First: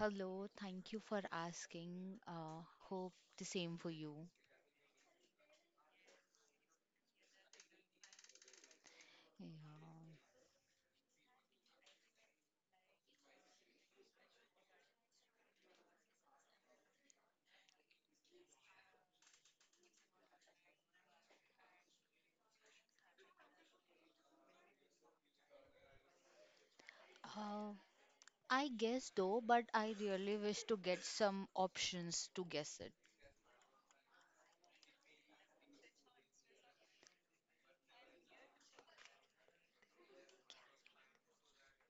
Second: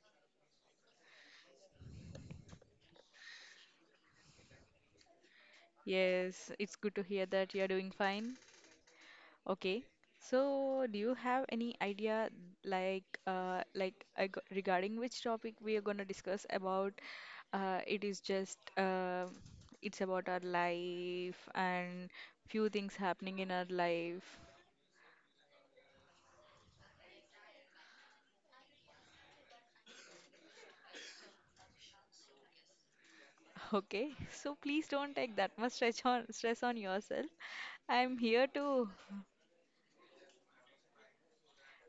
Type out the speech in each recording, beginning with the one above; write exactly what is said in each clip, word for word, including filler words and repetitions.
Hello, thank you for asking. Uh, hope the same for you. Yes, it's good to hear that you're doing fine. Yeah. Okay. So, do you have any idea like uh like I g- regarding which topic we are going to discuss about? Uh it is just uh it's about our life and few things happening in our life. Uh, I guess though, but I really wish to get some options to guess it. Okay. So, please don't take that much stress on stress on yourself. I'm here to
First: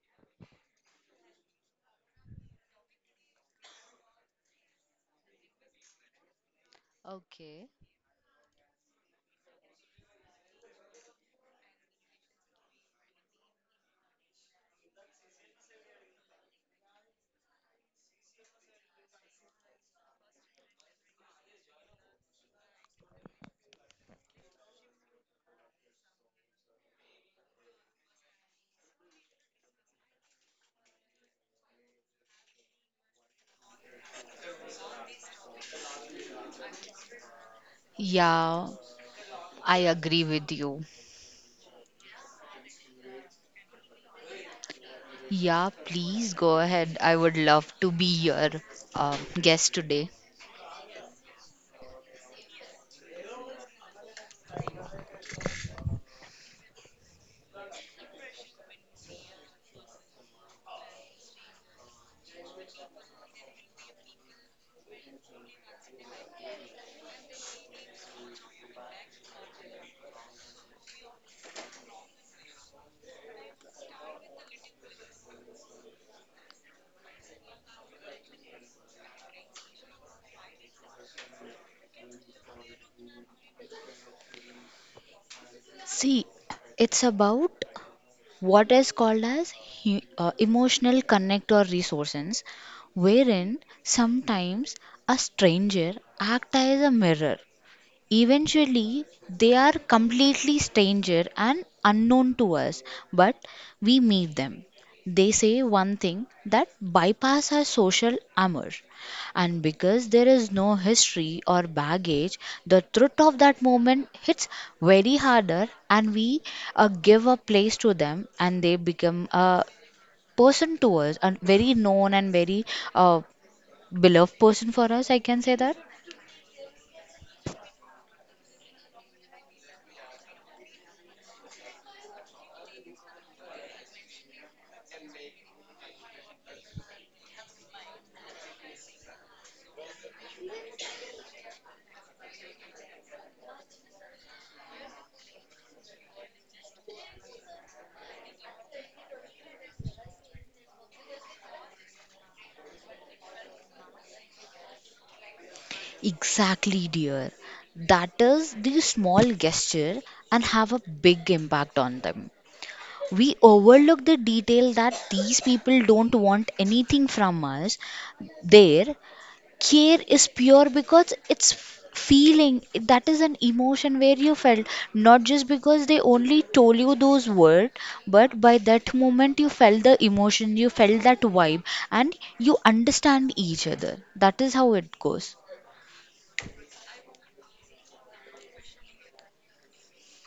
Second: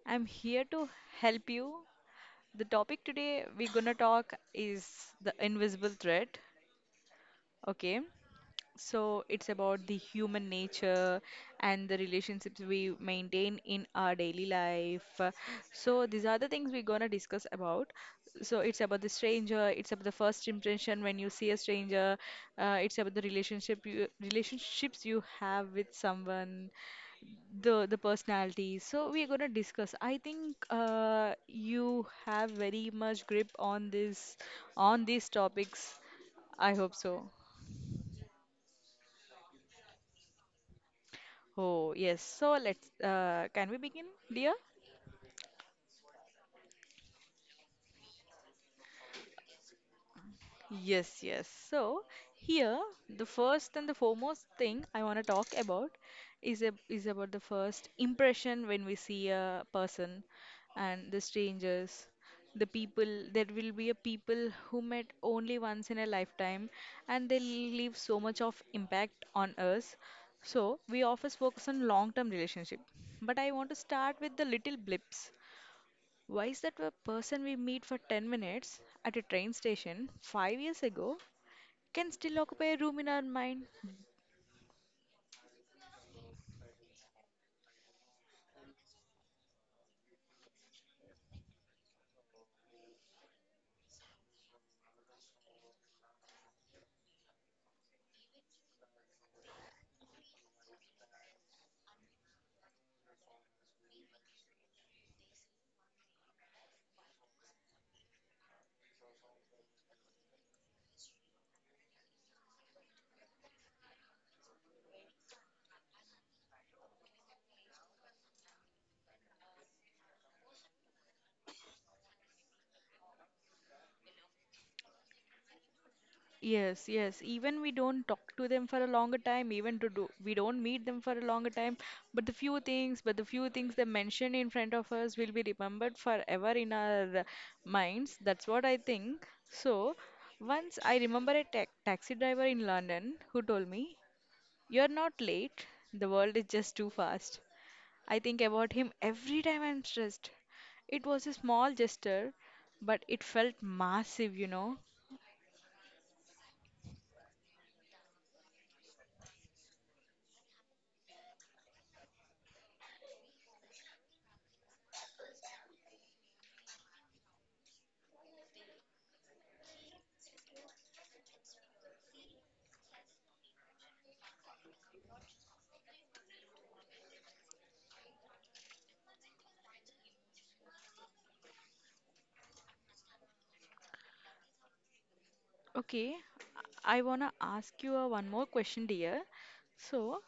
I'm here to help you. The topic today we're gonna talk is the invisible threat. Okay. Okay, so it's about the human nature and the relationships we maintain in our daily life. So these are the things we're gonna discuss about. So it's about the stranger. It's about the first impression when you see a stranger. Uh, it's about the relationship you relationships you have with someone, the the personality. So we're gonna discuss. I think uh, you have very much grip on this, on these topics. I hope so. Yeah, I agree with you. Oh yes. So let's uh, can we begin, dear? Yeah, please go ahead. I would love to be your uh, guest today. Yes, yes. So here, the first and the foremost thing I want to talk about is a, is about the first impression when we see a person and the strangers, the people. There will be a people who met only once in a lifetime, and they leave so much of impact on us. So we always focus on long-term relationship, but I want to start with the little blips. Why is that a person we meet for ten minutes at a train station five years ago can still occupy a room in our mind? See, it's about what is called as he- uh, emotional connect or resources wherein sometimes a stranger act as a mirror. Eventually, they are completely stranger and unknown to us, but we meet them. They say one thing that bypass our social armor. And because there is no history or baggage, the truth of that moment hits very harder, and we uh, give a place to them and they become a person to us, a very known and very uh, beloved person for us, I can say that. Yes, yes. Even we don't talk to them for a longer time, even to do we don't meet them for a longer time, but the few things, but the few things they mention in front of us will be remembered forever in our uh, minds. That's what I think. So, once I remember a ta taxi driver in London who told me, "You're not late. The world is just too fast." I think about him every time I'm stressed. It was a small gesture, but it felt massive, you know. Exactly, dear. That is the small gesture and have a big impact on them. We overlook the detail that these people don't want anything from us. Their care is pure because it's feeling that is an emotion where you felt not just because they only told you those words, but by that moment you felt the emotion, you felt that vibe, and you understand each other. That is how it goes. Okay, I wanna ask you a one more question, dear. So,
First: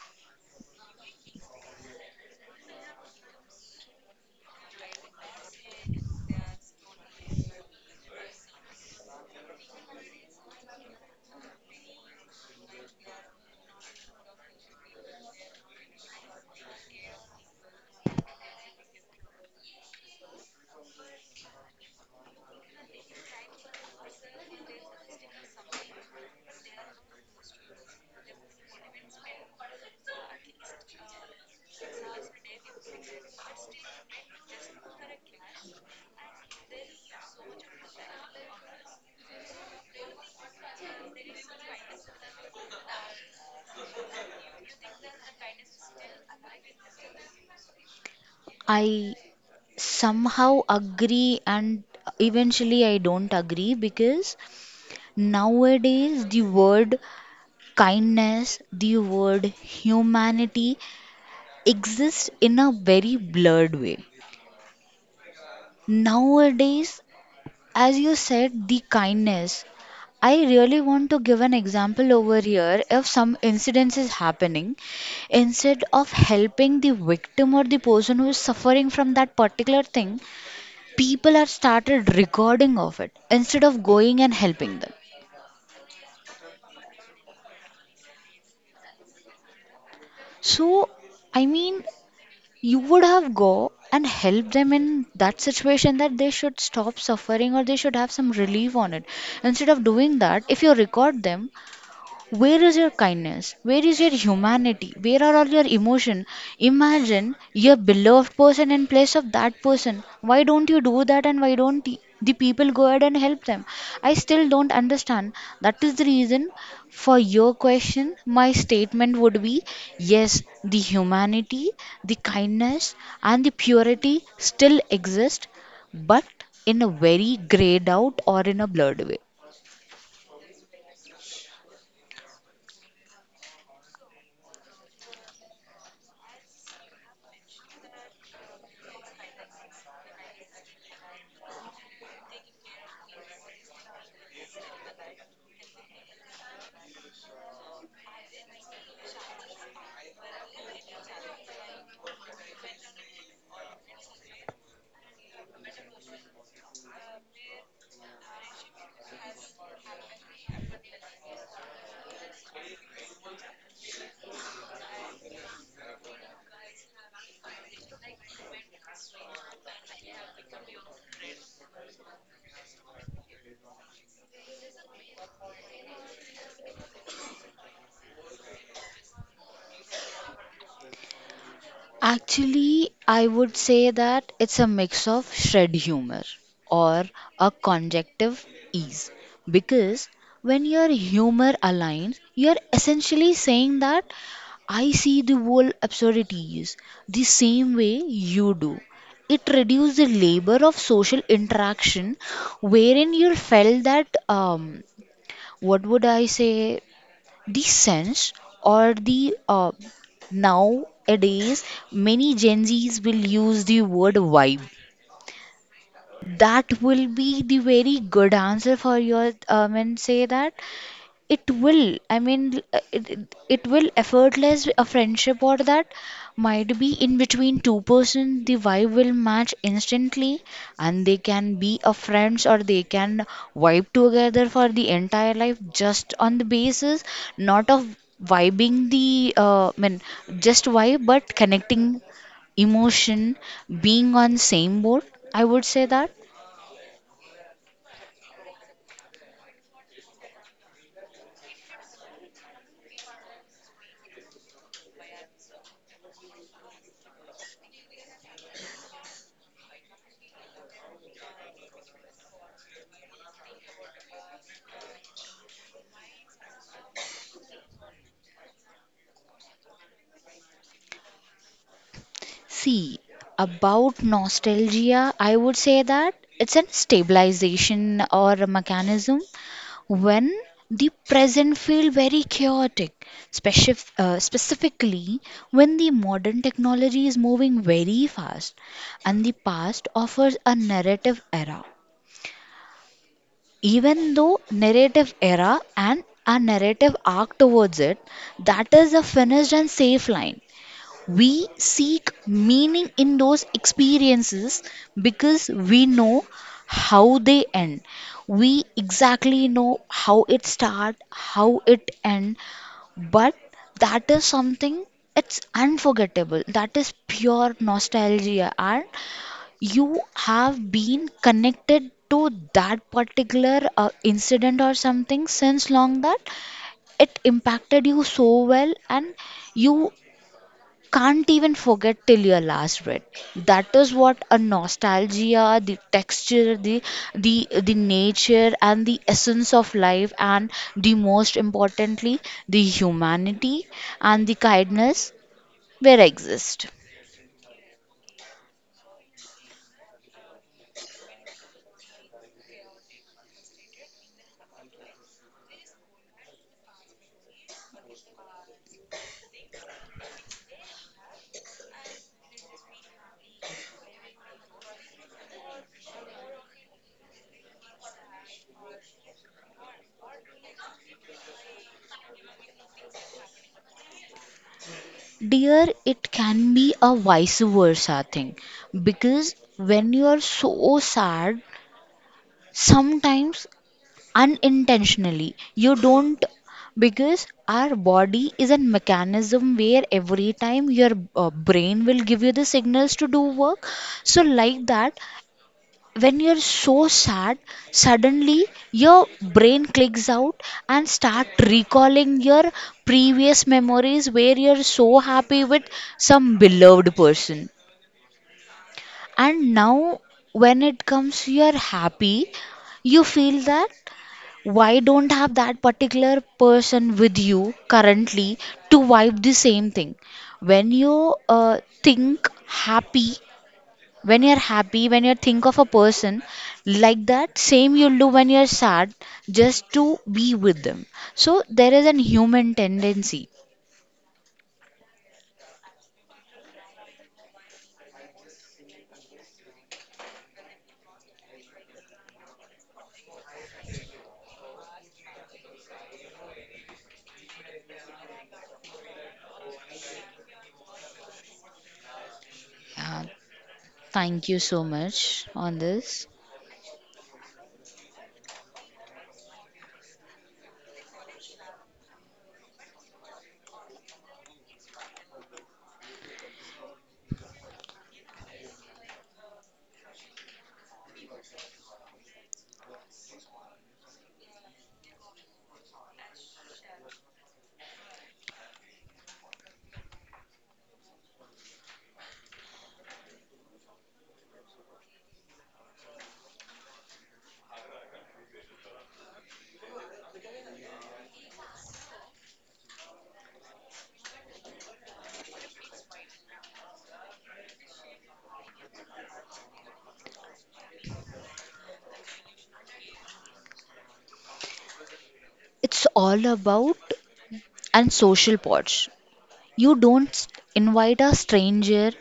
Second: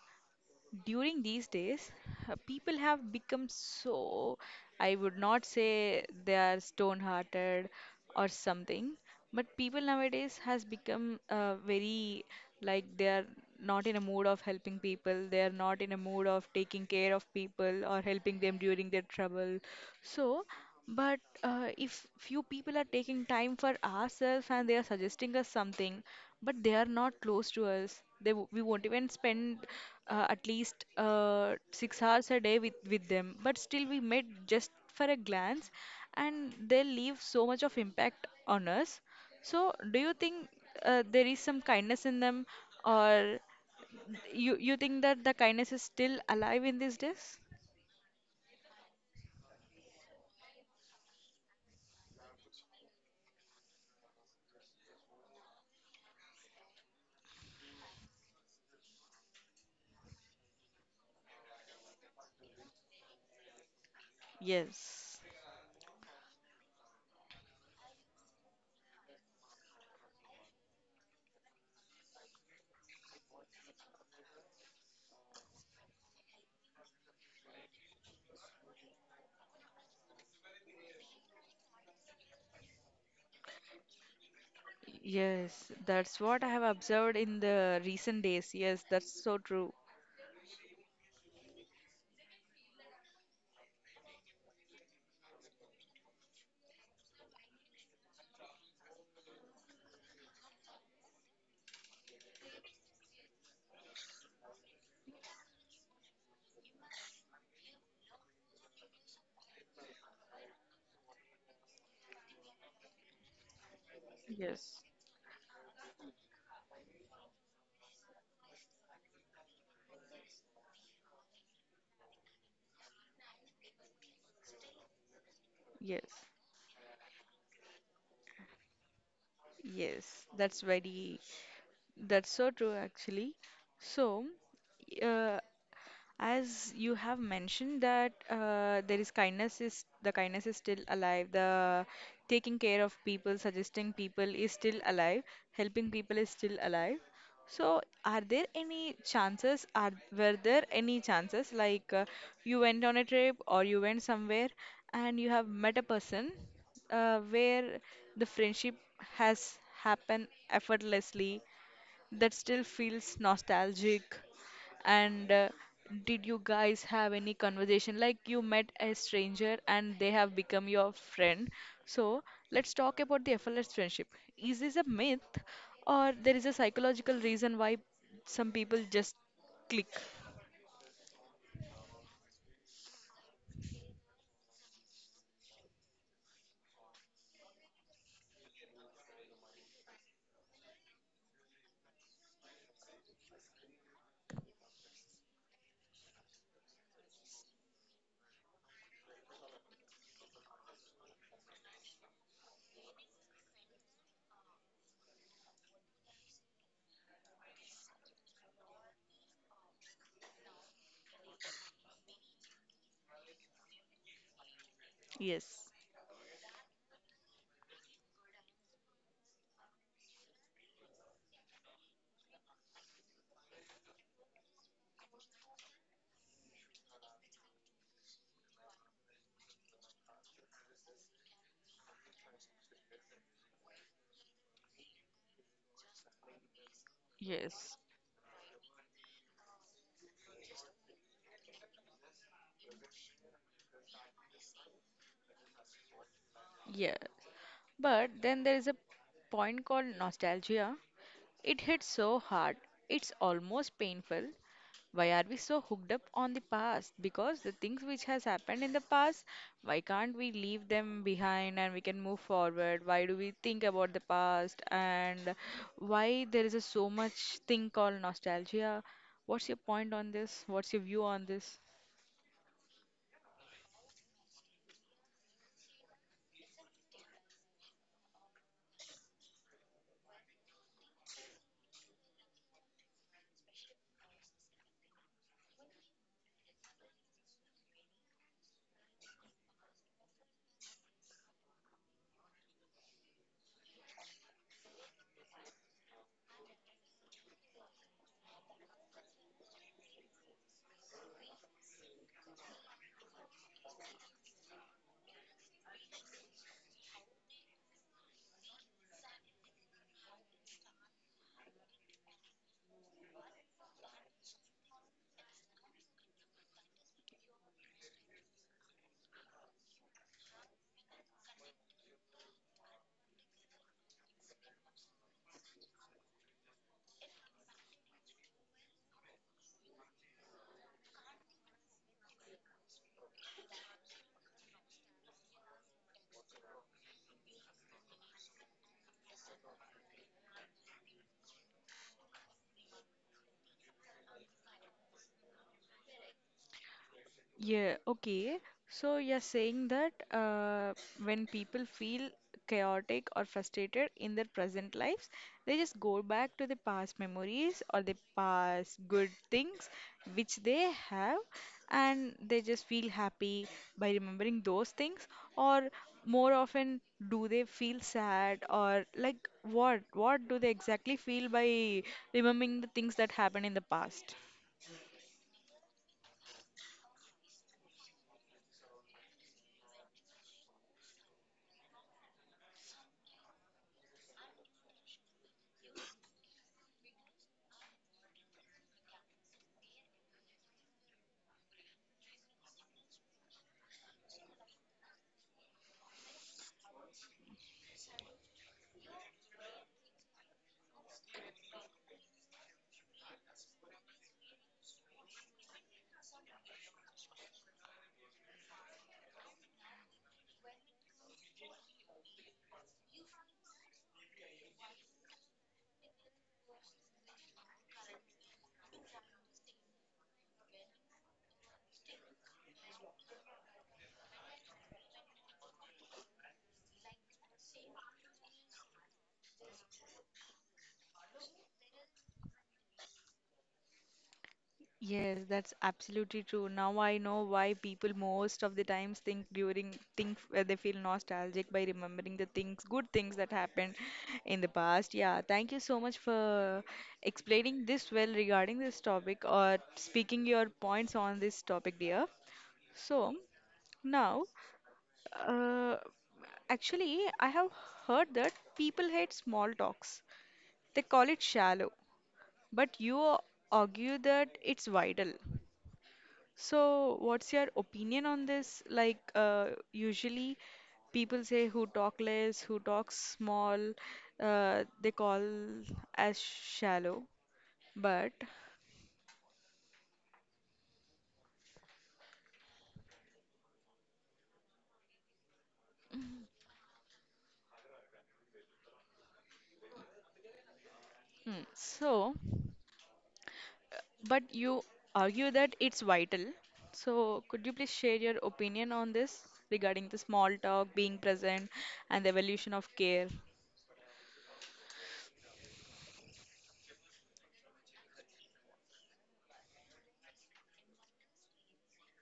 during these days, uh, people have become so, I would not say they are stone hearted or something, but people nowadays has become uh, very, like they are not in a mood of helping people, they are not in a mood of taking care of people or helping them during their trouble. So, but uh, if few people are taking time for ourselves and they are suggesting us something, but they are not close to us. They w- we won't even spend uh, at least uh, six hours a day with with them. But still, we met just for a glance, and they leave so much of impact on us. So, do you think uh, there is some kindness in them, or you you think that the kindness is still alive in these days? I somehow agree and eventually I don't agree because nowadays the word kindness, the word humanity exists in a very blurred way. Yes. Nowadays, as you said, the kindness. I really want to give an example over here. If some incidents is happening, instead of helping the victim or the person who is suffering from that particular thing, people have started recording of it instead of going and helping them. Yes, that's what I have observed in the recent days. Yes, that's so true. So I mean, you would have go and help them in that situation, that they should stop suffering or they should have some relief on it, instead of doing that, if you record them. Where is your kindness? Where is your humanity? Where are all your emotion? Imagine your beloved person in place of that person. Why don't you do that and why don't y- the people go ahead and help them? I still Yes. don't understand. That is the reason for your question. My statement would be yes, the humanity, the kindness, and the purity still exist, but Yes. in a very grayed out or in a blurred way. Yes, that's very, that's so true actually. So, uh, as you have mentioned that uh, there is kindness is the kindness is still alive. The taking care of people, suggesting people is still alive. Helping people is still alive. So, are there any chances? Are Were there any chances like uh, you went on a trip or you went somewhere and you have met a person uh, where the friendship has happened effortlessly that still feels nostalgic? And uh, did you guys have any conversation like you met a stranger and they have become your friend? So let's talk about the effortless friendship. Is this a myth or there is a psychological reason why some people just click? Actually, I would say that it's a mix of shred humor or a conjunctive ease, because when your humor aligns, you're essentially saying that I see the whole absurdities the same way you do. It reduces the labor of social interaction, wherein you felt that um, what would I say, the sense or the uh, nowadays many Gen Z's will use the word vibe. Yes. That will be the very good answer for your um, and say that it will. I mean, uh, it, it it will effortless a friendship, or that might be in between two persons. The vibe will match instantly, and they can be a friends, or they can vibe together for the entire life just on the basis, not Yes. of vibing the uh, I mean just vibe, but connecting emotion, being on same boat. I would say that. Yes. But then there is a point called nostalgia. It hits so hard, it's almost painful. Why are we so hooked up on the past? Because the things which has happened in the past, why can't we leave them behind and we can move forward? Why do we think about the past and why there is a so much thing called nostalgia? What's your point on this? What's your view on this? See, about nostalgia, I would say that it's a stabilization or a mechanism when the present feel very chaotic, specif- uh, specifically when the modern technology is moving very fast and the past offers a narrative era. Even though narrative era and a narrative arc towards it, that is a finished and safe line. We seek meaning in those experiences because we know how they end. We exactly know how it start, how it end, but that is something, it's unforgettable. That is pure nostalgia, and you have been connected to that particular uh, incident or something since long, that it impacted you so well and you can't even forget till your last breath. That is what a nostalgia, the texture, the the the nature and the essence of life, and the most importantly the humanity and the kindness where exist. Yeah, okay. So you're saying that uh, when people feel chaotic or frustrated in their present lives, they just go back to the past memories or the past good things which they have, and they just feel happy by remembering those things, or more often, do they feel sad or like what? What do they exactly feel by remembering the things that happened in the past? Dear, it can be a vice versa thing, because when you are so sad, sometimes unintentionally you don't, because our body is a mechanism where every time your uh, brain will give you the signals to do work. So like that, when you're so sad, suddenly your brain clicks out and start recalling your previous memories where you're so happy with some beloved person, and now when it comes you're happy, you feel that, why don't have that particular person with you currently to vibe the same thing? When you uh, think happy, when you're happy, when you think of a person like that, same you'll do when you're sad, just to be with them. So there is an human tendency. Yes, that's absolutely true. Now I know why people most of the times think during think uh, they feel nostalgic by remembering the things, good things that happened in the past. Yeah, thank you so much for explaining this well regarding this topic or speaking your points on this topic, dear. Yeah, So now, thank you so much on uh, this. actually, I have heard that people hate small talks. They call it shallow, but you argue that it's vital. So, what's your opinion on this? Like, uh, usually people say who talk less, who talks small, uh, they call as shallow. But, hmm, so, but you argue that it's vital. So, could you please share your opinion on this regarding the small talk, being present, and the evolution of care? It's all about and social pods. You don't st- invite a stranger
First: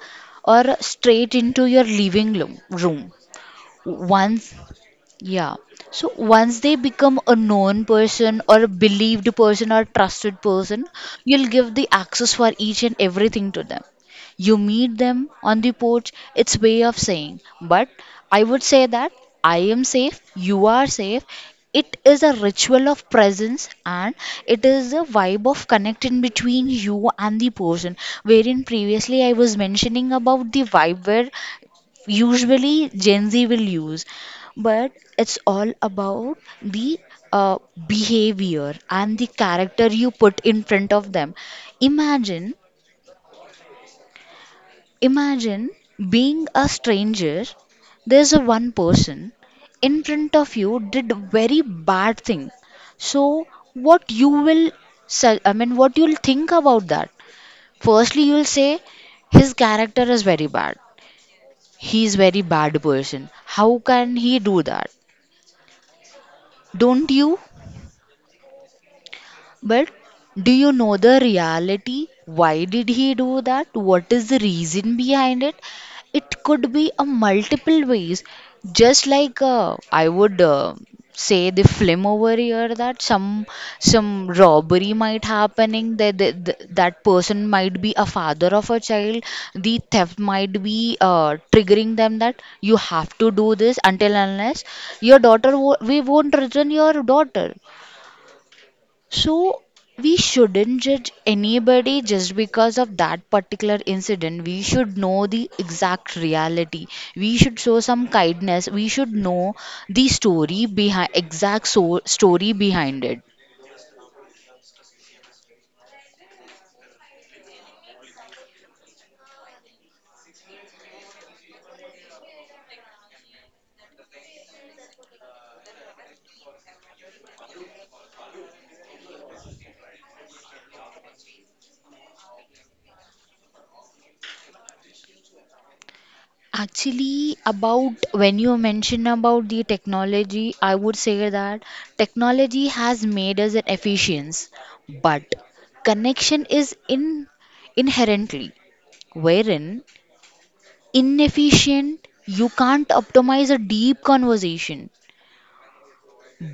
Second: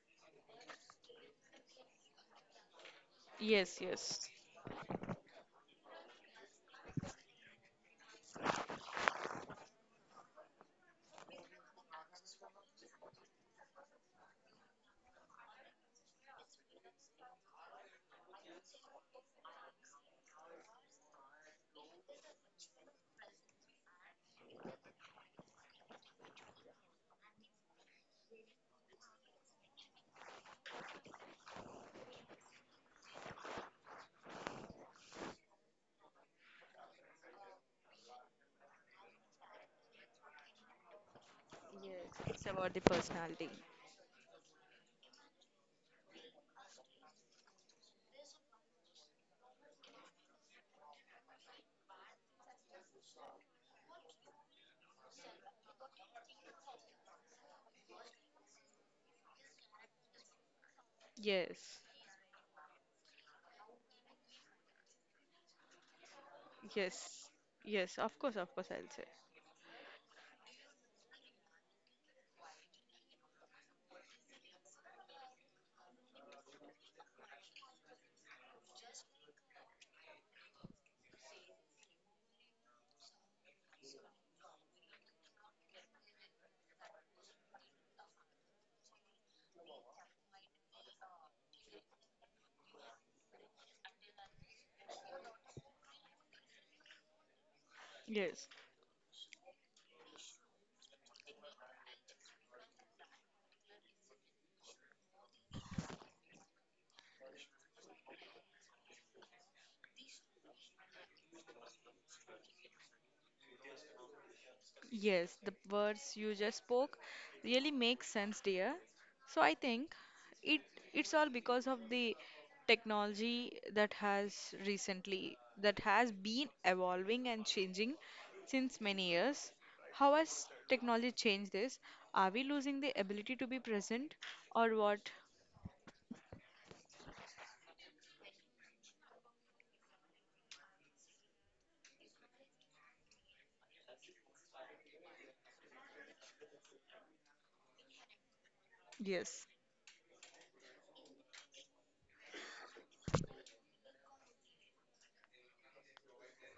or straight into your living lo- room. Yes, yes. Once Yeah. So once they become a known person or a believed person or trusted person, you'll give the access for each and everything to them. You meet them on the porch, it's way of saying. But I would say that I am safe, you are safe. It is a ritual of presence, and it is a vibe of connecting between you and the person. Wherein previously I was mentioning about the vibe where usually Gen Z will use, but it's all about the uh, behavior and the character you put in front of them. Yes, it's Imagine, about the personality. imagine being a stranger. There's a one person in front of you did very bad thing. So what you will, se- I mean, what you'll think about that? Firstly, you'll say his character is very bad. Yes, He's very bad person. How can he do that? Don't yes, you? yes, of course, of course, I'll say. But do you know the reality? Why did he do that? What is the reason behind it? It could be a multiple ways. Just like uh, I would uh, say the film over here that some some robbery might happening, that that that that person might be a father of a child. The theft might be uh, triggering them that you have to do this until unless your daughter wo- we won't return your daughter. Yes, So we shouldn't judge anybody just because of that particular incident. We should know the exact reality. We should show some kindness. We should know the story behind exact so- story behind it. yes, the words you just spoke really make sense, dear. So I think it it's all because of the technology that has recently that has been evolving and changing since many years. How has technology changed this? Are we losing the ability to be present or what? Actually, about when you mention about the technology, I would say that technology has made us an efficient, but connection is in inherently, Yes, wherein inefficient you can't optimize a deep conversation,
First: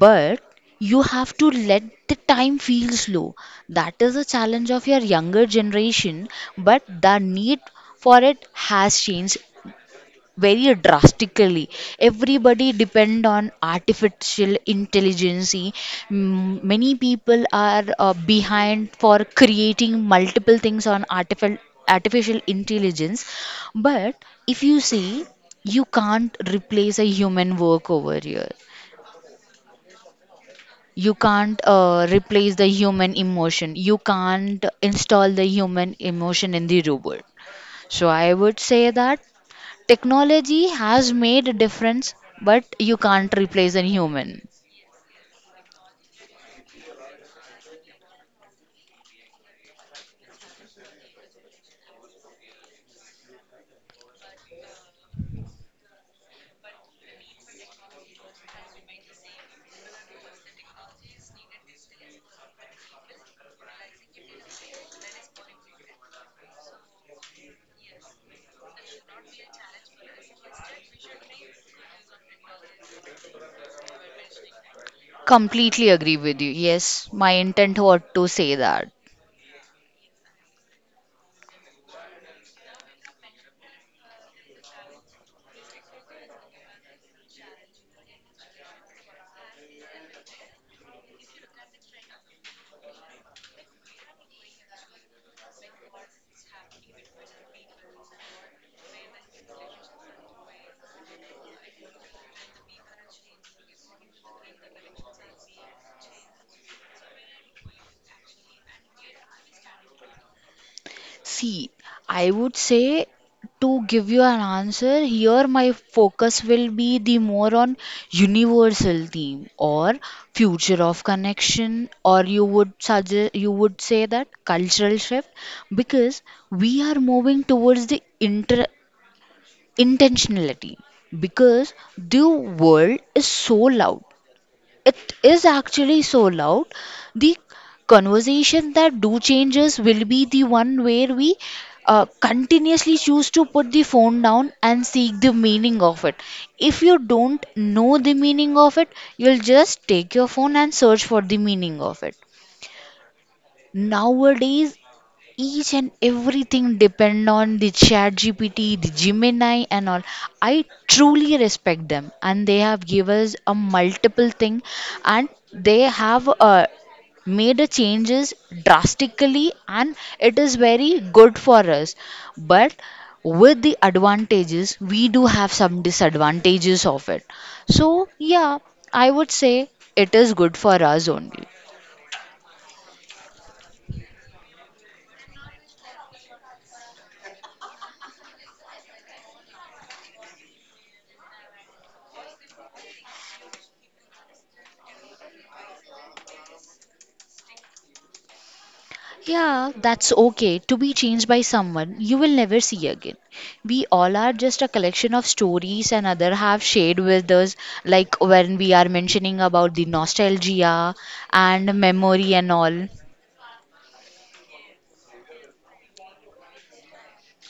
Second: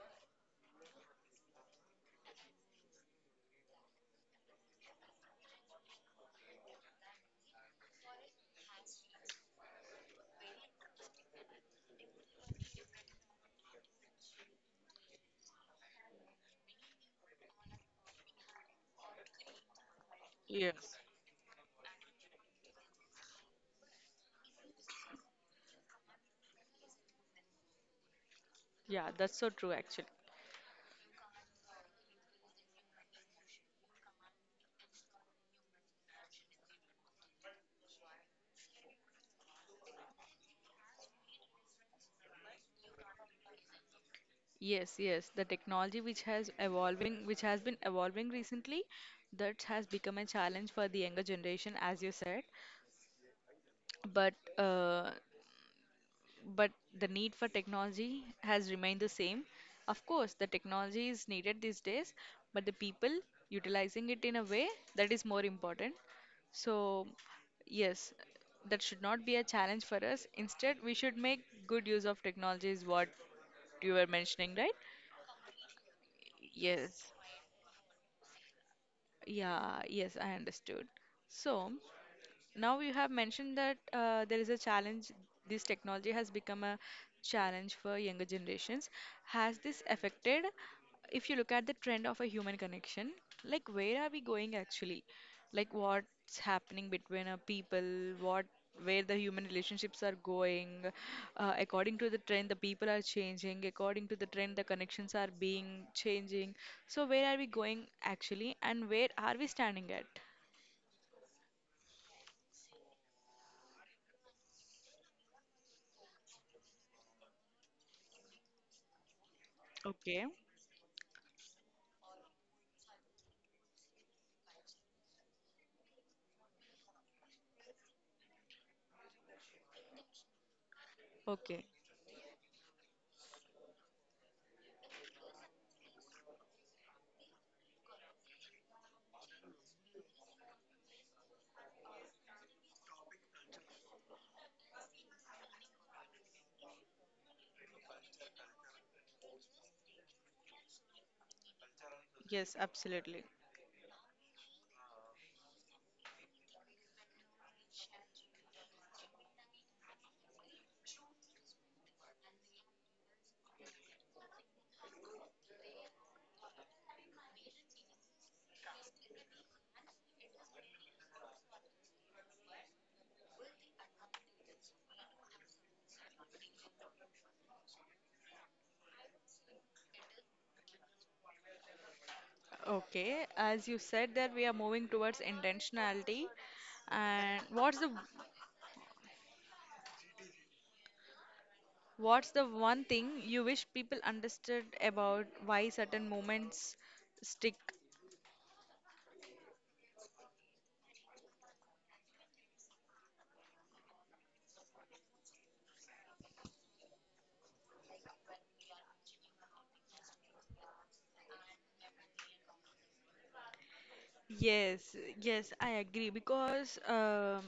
but you have to let the time feel slow. That is a challenge of your younger generation, but the need for it has changed very drastically. Everybody depend on artificial intelligence. Mm, many people are uh, behind for creating multiple things yes. on artificial artificial intelligence, but if you see, you can't replace a human work over here, Yeah, that's so true actually. you can't uh, replace the human emotion, you can't install the human emotion in the robot. So I would say that technology has made a difference, but you can't replace a human. Yes, yes. The technology which has evolving, which has been evolving recently, that has become a challenge for the younger generation, as you said. But uh, but the need for technology has remained the same. Of course, the technology is needed these days, but the people utilizing it in a way that is more important. So, yes, that should not be a challenge for us. Instead, we should make good use of technology, is what you were mentioning, right? Completely agree with you. Yes, Yes. my intent was to say that. Yeah, yes, I understood. So, now you have mentioned that uh, there is a challenge. This technology has become a challenge for younger generations. Has this affected, if you look at the trend of a human connection, like where are we going actually? Like what's happening between uh, people, what where the human relationships are going, uh, according to the trend, the people are changing, according to the trend, the connections are being changing. So where are we going actually, and where are we standing at? See, I would say, to give you an answer, here my focus will be the more on universal theme or Okay. future of connection, or you would suggest, you would say that cultural shift, because we are moving towards the inter intentionality, Okay. because the world is so loud, it is actually so loud. The conversation that do changes will be the one where we uh, continuously choose to put the phone down and seek the meaning of it. If you don't know the meaning of it, you'll just take your phone and search for the meaning of it. Yes, absolutely. Nowadays, each and everything depend on the Chat GPT, the Gemini and all. I truly respect them, and they have given us a multiple thing, and they have uh, made the changes drastically, and it is very good for us. But with the advantages we do have some disadvantages of it. So yeah, I would say it is good for us only. Okay, as you said that we are moving towards intentionality. And what's the what's the one thing you wish people understood about why certain moments stick? Yeah, that's okay to be changed by someone you will never see again. We all are just a collection of stories and other have shared with us, like when we are mentioning about the nostalgia and memory and all. Yes, yes, I agree because um,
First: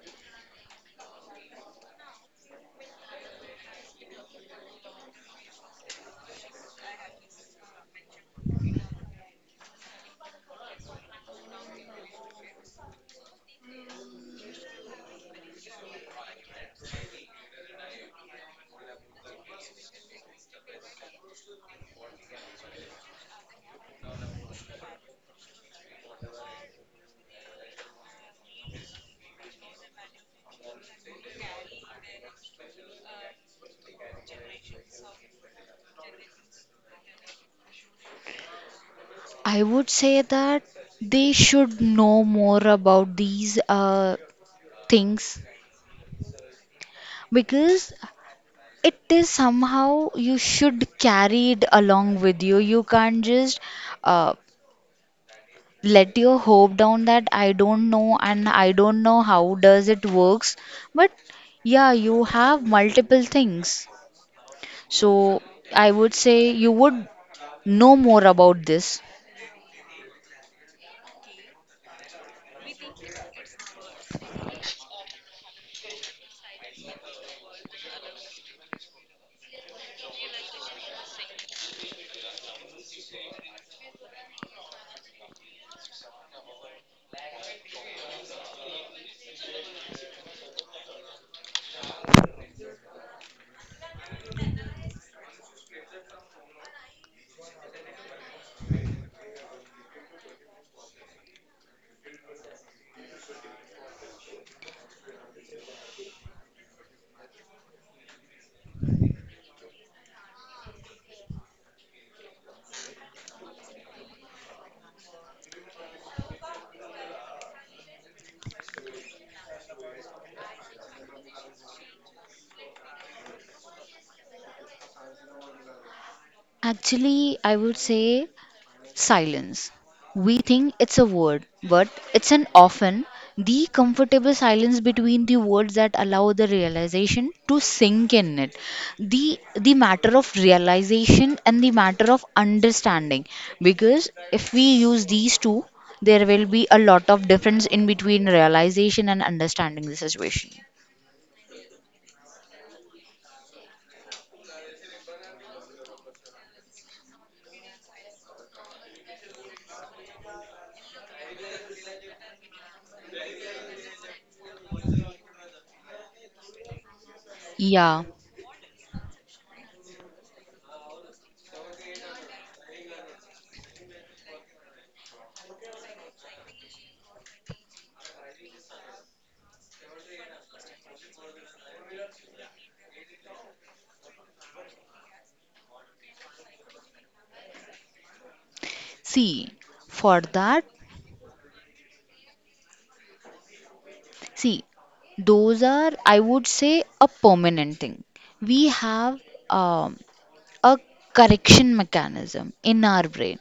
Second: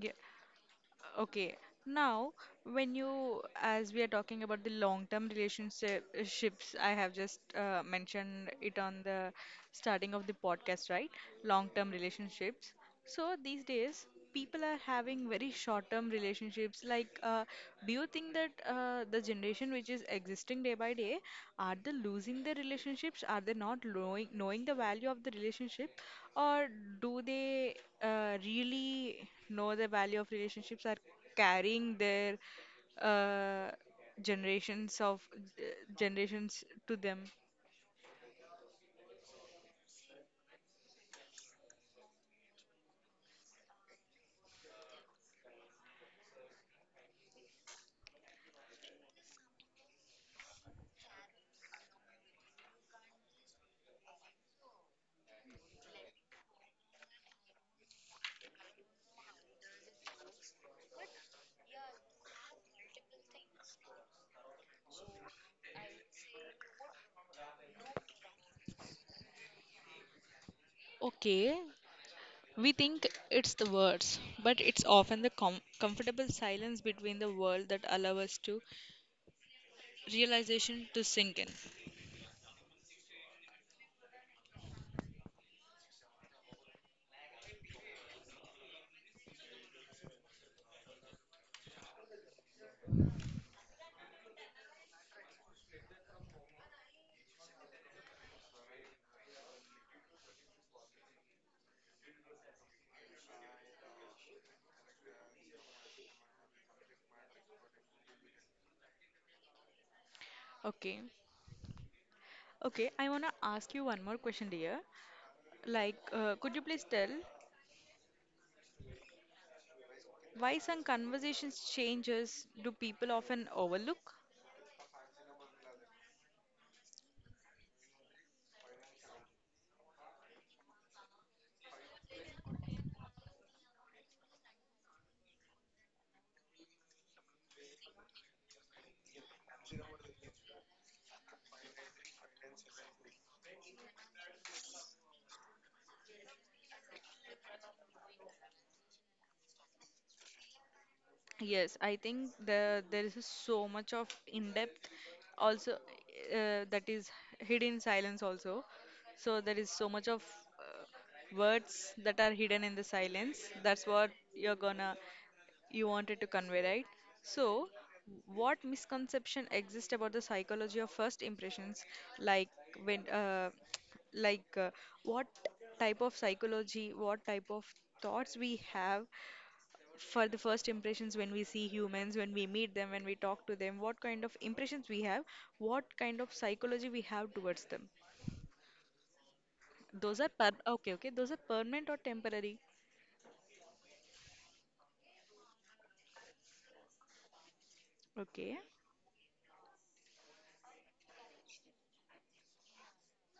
yeah. Okay. Now, when you, as we are talking about the long-term relationships, I have just uh, mentioned it on the starting of the podcast, right? Long-term relationships. So these days, people are having very short-term relationships. Like, uh, do you think that uh, the the generation which is existing day by day, are they losing their relationships? Are they not knowing, knowing the value of the relationship? Or do they uh, really know the value of relationships, are carrying their uh, generations of uh, generations to them? I would say that they should know more about these uh, things, because it is somehow you should carry it along with you. You can't just uh, let your hope down, that I don't know and I don't know how does it works. But yeah, you have multiple things, so I would say you would know more about this. Okay, we think it's the words, but it's often the com- comfortable silence between the world that allow us to realization to sink in. Okay. Okay, I want to ask you one more question, dear. Like, uh, could you please tell why some conversations changes do people often overlook? Actually, I would say, silence. We think it's a word, but it's an often the comfortable silence between the words that allow the realization to sink in it. The the matter of realization and the matter of understanding. Because if we use these two, there will be a lot of difference in between realization and understanding the situation. Yes, I think the there is so much of in-depth also uh, that is hidden silence also. So there is so much of uh, words that are hidden in the silence. That's what you're gonna you wanted to convey, right? So, Yeah. what misconception exists about the psychology of first impressions? Like when, uh, like uh, what type of psychology, what type of thoughts we have for the first impressions when we see humans, when we meet them, when we talk to them, what kind of impressions we have, what kind of psychology we have towards them. See, Those for are per that. Okay, okay. Those are permanent or temporary. See, those are, I would say, a permanent thing. Okay, We have um, a correction mechanism in our brain.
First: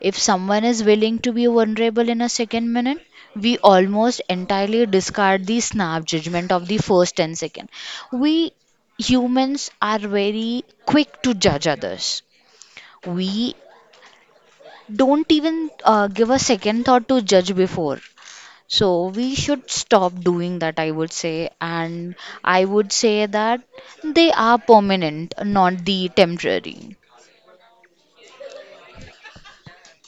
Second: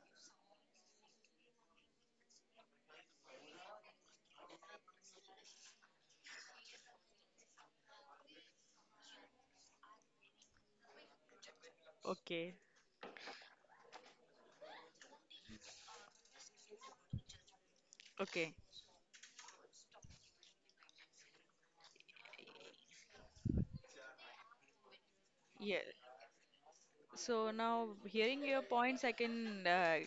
If someone is willing to be vulnerable in a second minute, we almost entirely discard the snap judgment of the first ten seconds. We humans are very quick to judge others. okay, We don't even uh, give a second thought to judge before. okay. So we should stop doing that, I would say. And I would say that they are permanent, Yeah. not the temporary. So now hearing your points, I can uh,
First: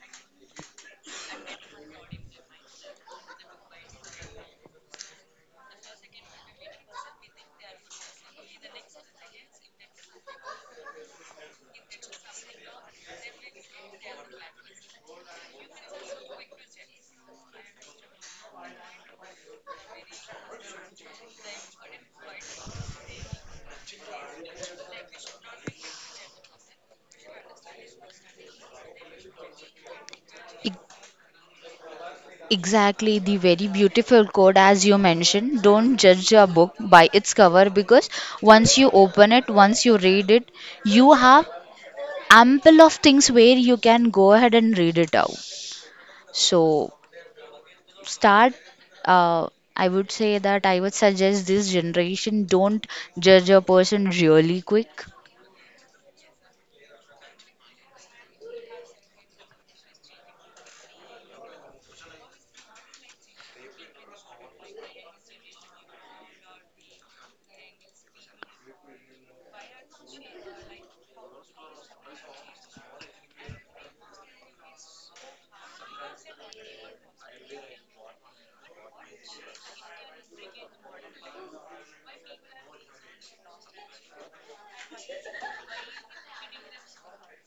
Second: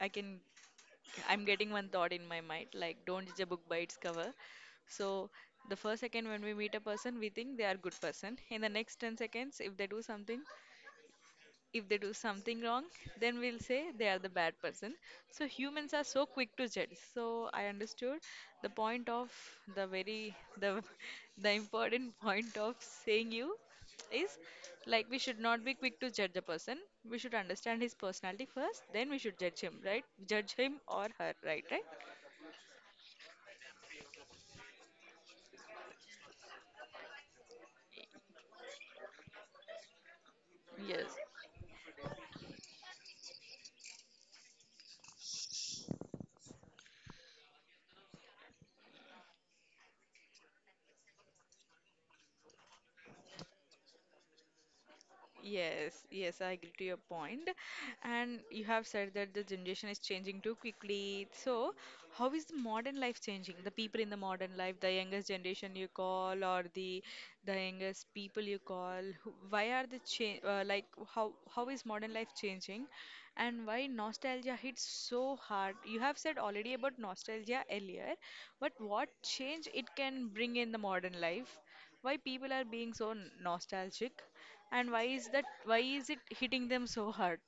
I can I'm getting one thought in my mind like don't judge a book by its cover. So the first second when we meet a person, we think they are good person. In the next ten seconds, if they do something, if they do something wrong, then we'll say they are the bad person. So humans are so quick to judge. So I understood the point of the very the the important point of saying you is like we should not be quick to judge a person. We should understand his personality first, then we should judge him, right? Judge E- him or her, right? Right? Exactly, the very beautiful quote as you mentioned. Don't judge a book by its cover, because once you open it, once you read it, Yes. you have ample of things where you can go ahead and read it out. So start, uh, I would say that I would suggest this generation don't judge a person really quick. Yes, yes, I agree to your point. And you have said that the generation is changing too quickly. So, how is the modern life changing? The people in the modern life, the youngest generation you call, or the the youngest people you call, who- why are the change uh, like how how is modern life changing, and why nostalgia hits so hard? You have said already about nostalgia earlier, but what change it can bring in the modern life? Why people are being so nostalgic? And why is that? Why is it hitting them so hard?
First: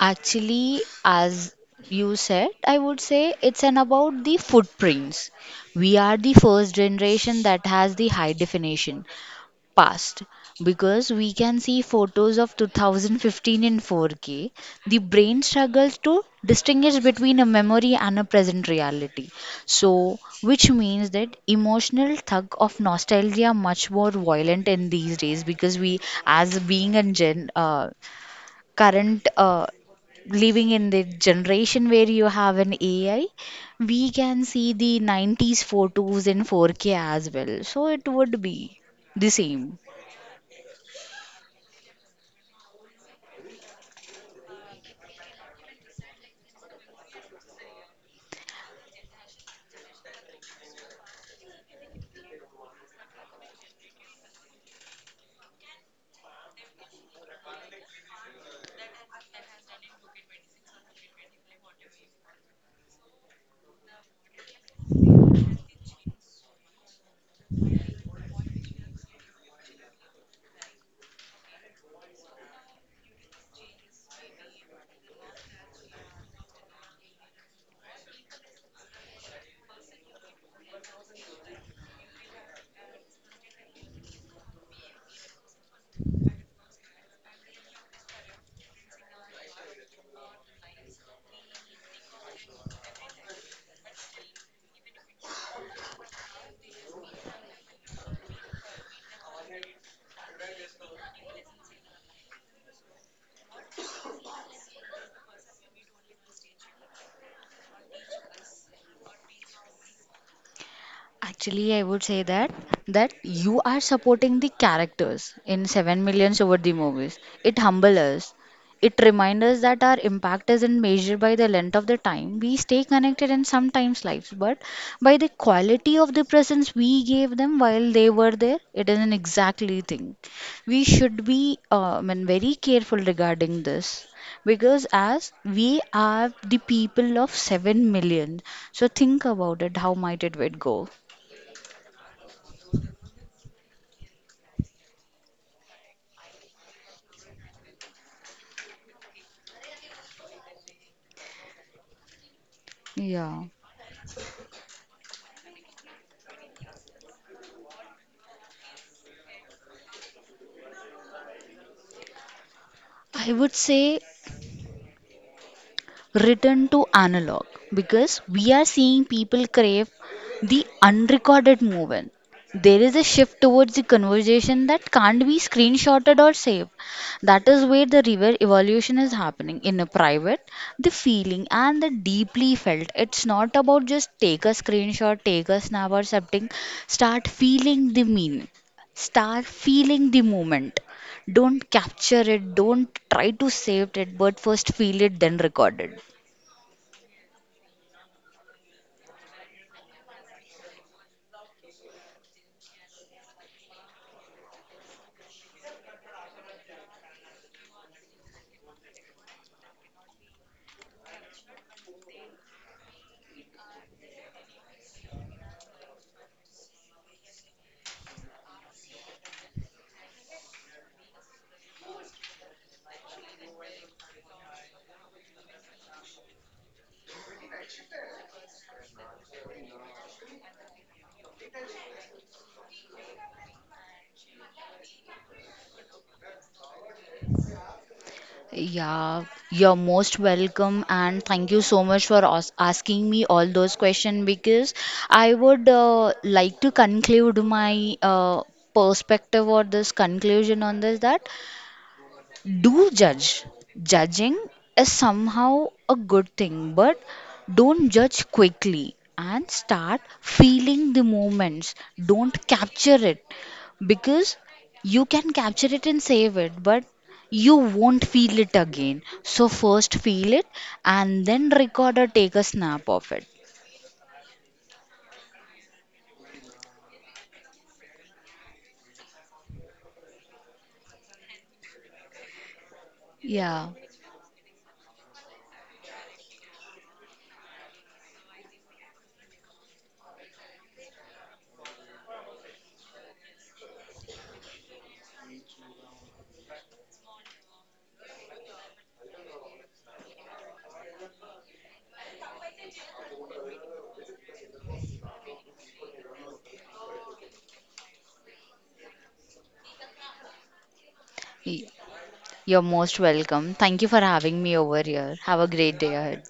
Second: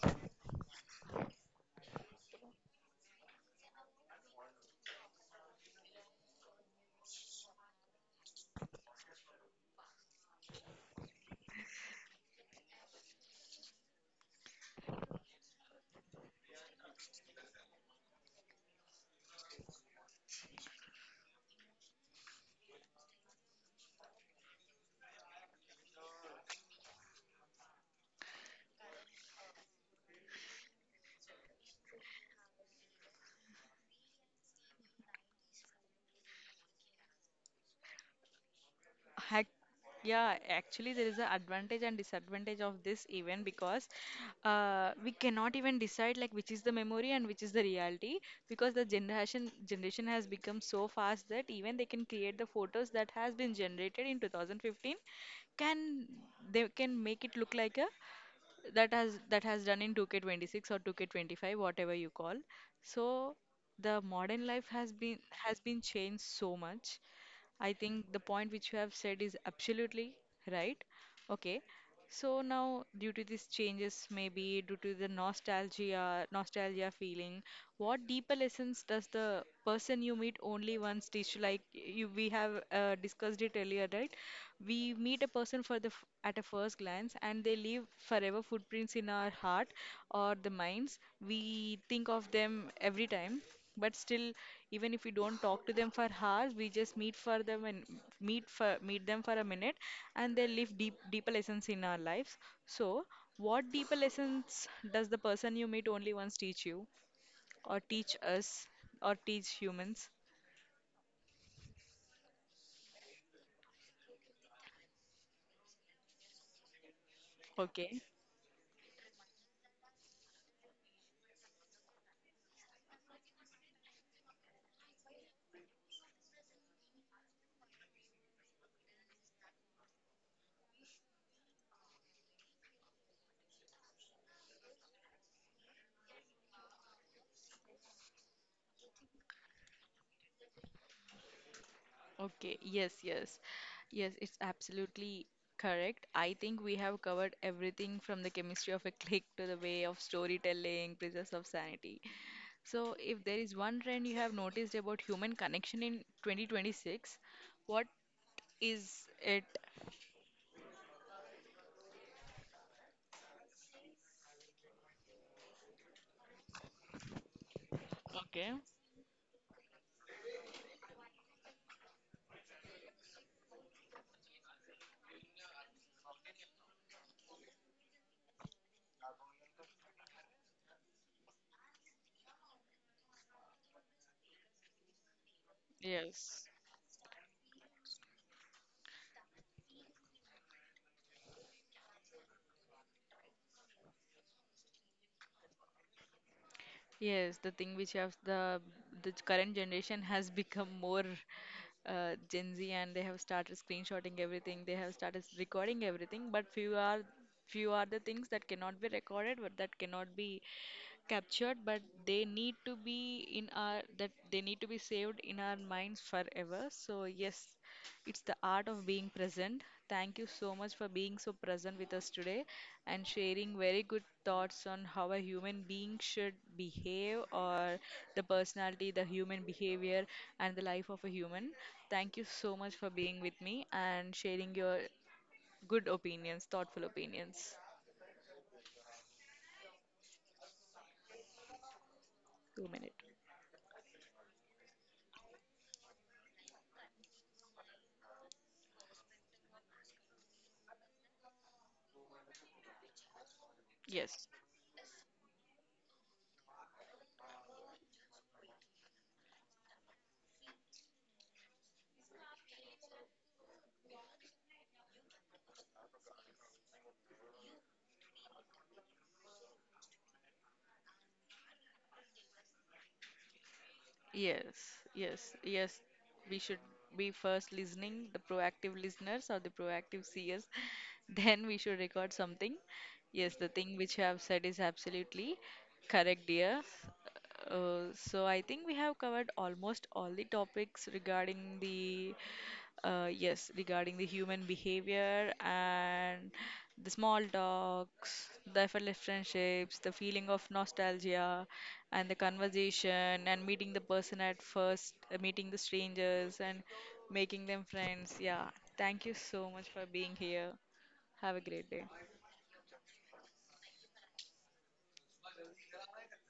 Actually, as you said, I would say it's an about the footprints. We are the first generation that has the high definition past, because we can see photos of two thousand fifteen in four K. The brain struggles to distinguish between a memory and a present reality. So, which means that emotional tug of nostalgia much more violent in these days because we, as being a gen, uh, current uh, living in the generation where you have an A I, we can see the nineties photos in four K as well. So it would be the Hack same. yeah, actually, there is an advantage and disadvantage of this event because uh, we cannot even decide like which is the memory and which is the reality because the generation generation has become so fast that even they can create the photos that has been generated in two thousand fifteen can they can make it look like a that has that has done in two K twenty-six or two K twenty-five whatever you call. So the modern life has been has been changed so much. I think the point which you have said is absolutely right. Okay. So now, due to these changes, maybe due to the nostalgia, nostalgia feeling, what deeper lessons does the person you meet only once teach? Like you, we have uh, discussed it earlier, right? We meet a person for the f- at a first glance, and they leave forever footprints in our heart or the minds. We think of them every time, but still, even if we don't talk to them for hours, we just meet for them and meet for meet them for a minute, and they leave deep deeper lessons in our lives. So what deeper lessons does the person you meet only once teach you, or teach us, or teach humans? Actually, I would say that that you are supporting the characters in seven millions over the movies. It humbles Okay. us. It reminds us that our impact isn't measured by the length of the time we stay connected in sometimes lives, but by the quality of the presence we gave them while they were there. It is an exactly thing. We should be uh, I mean, very careful regarding this, because as we are the people of seven million, so think about it. How might it would go? Okay, yes, yes. Yes, it's absolutely correct. I think we have covered everything from the chemistry of a click to the way of storytelling, preserves of sanity. So, if there Yeah. is one trend you have noticed about human connection in twenty twenty-six, what is it? I would say return to analog, because we are seeing people crave the unrecorded movement. There is a shift towards the conversation that can't be screenshotted or saved. That is where the river evolution is happening in a private, the feeling and the deeply felt. It's not about just take a screenshot, take a snap or something. Yes. Start feeling the meaning. Start feeling the moment. Don't capture it, don't try to save it, but first feel it, then record it. Yes, the thing which have the the current generation has become more uh, Gen Z, and they have started screenshotting everything. They have started recording everything, but few are few are the things that cannot be recorded, but that cannot be captured, but they need to be in our that they need to be saved in our minds forever. So yes, it's the art of being present. Thank you so much for being so present with us today, and sharing very good thoughts on how a human being should behave, or the personality, the human behavior, and the life of a human. Thank you so much for being with me and sharing your good opinions, thoughtful opinions. Yeah, you're most welcome, and thank you so much for as- two asking minutes. me all those questions, because I would, uh, like to conclude my, uh, perspective or this conclusion on this that. Do judge. Yes. Judging is somehow a good thing, but don't judge quickly and start feeling the moments. Don't capture it, because you can capture it and save it, but you won't feel it again. So, first feel it and then record or take a snap of it. Yes, yes, yes. We should be first listening, the proactive listeners or the proactive seers. Then we should record something. Yes, the Yeah, thing which you have said is absolutely correct, dear. Uh, so I think we have covered almost all the topics regarding the uh, yes, regarding the human behavior, and the small talks, the effortless friendships, the feeling of nostalgia, and the conversation, and meeting the person at first, uh, meeting the strangers, and making them friends. Yeah, thank you so much for being here. Have a Y- great day. you're most welcome. Thank you for having me over here. Have a great day ahead.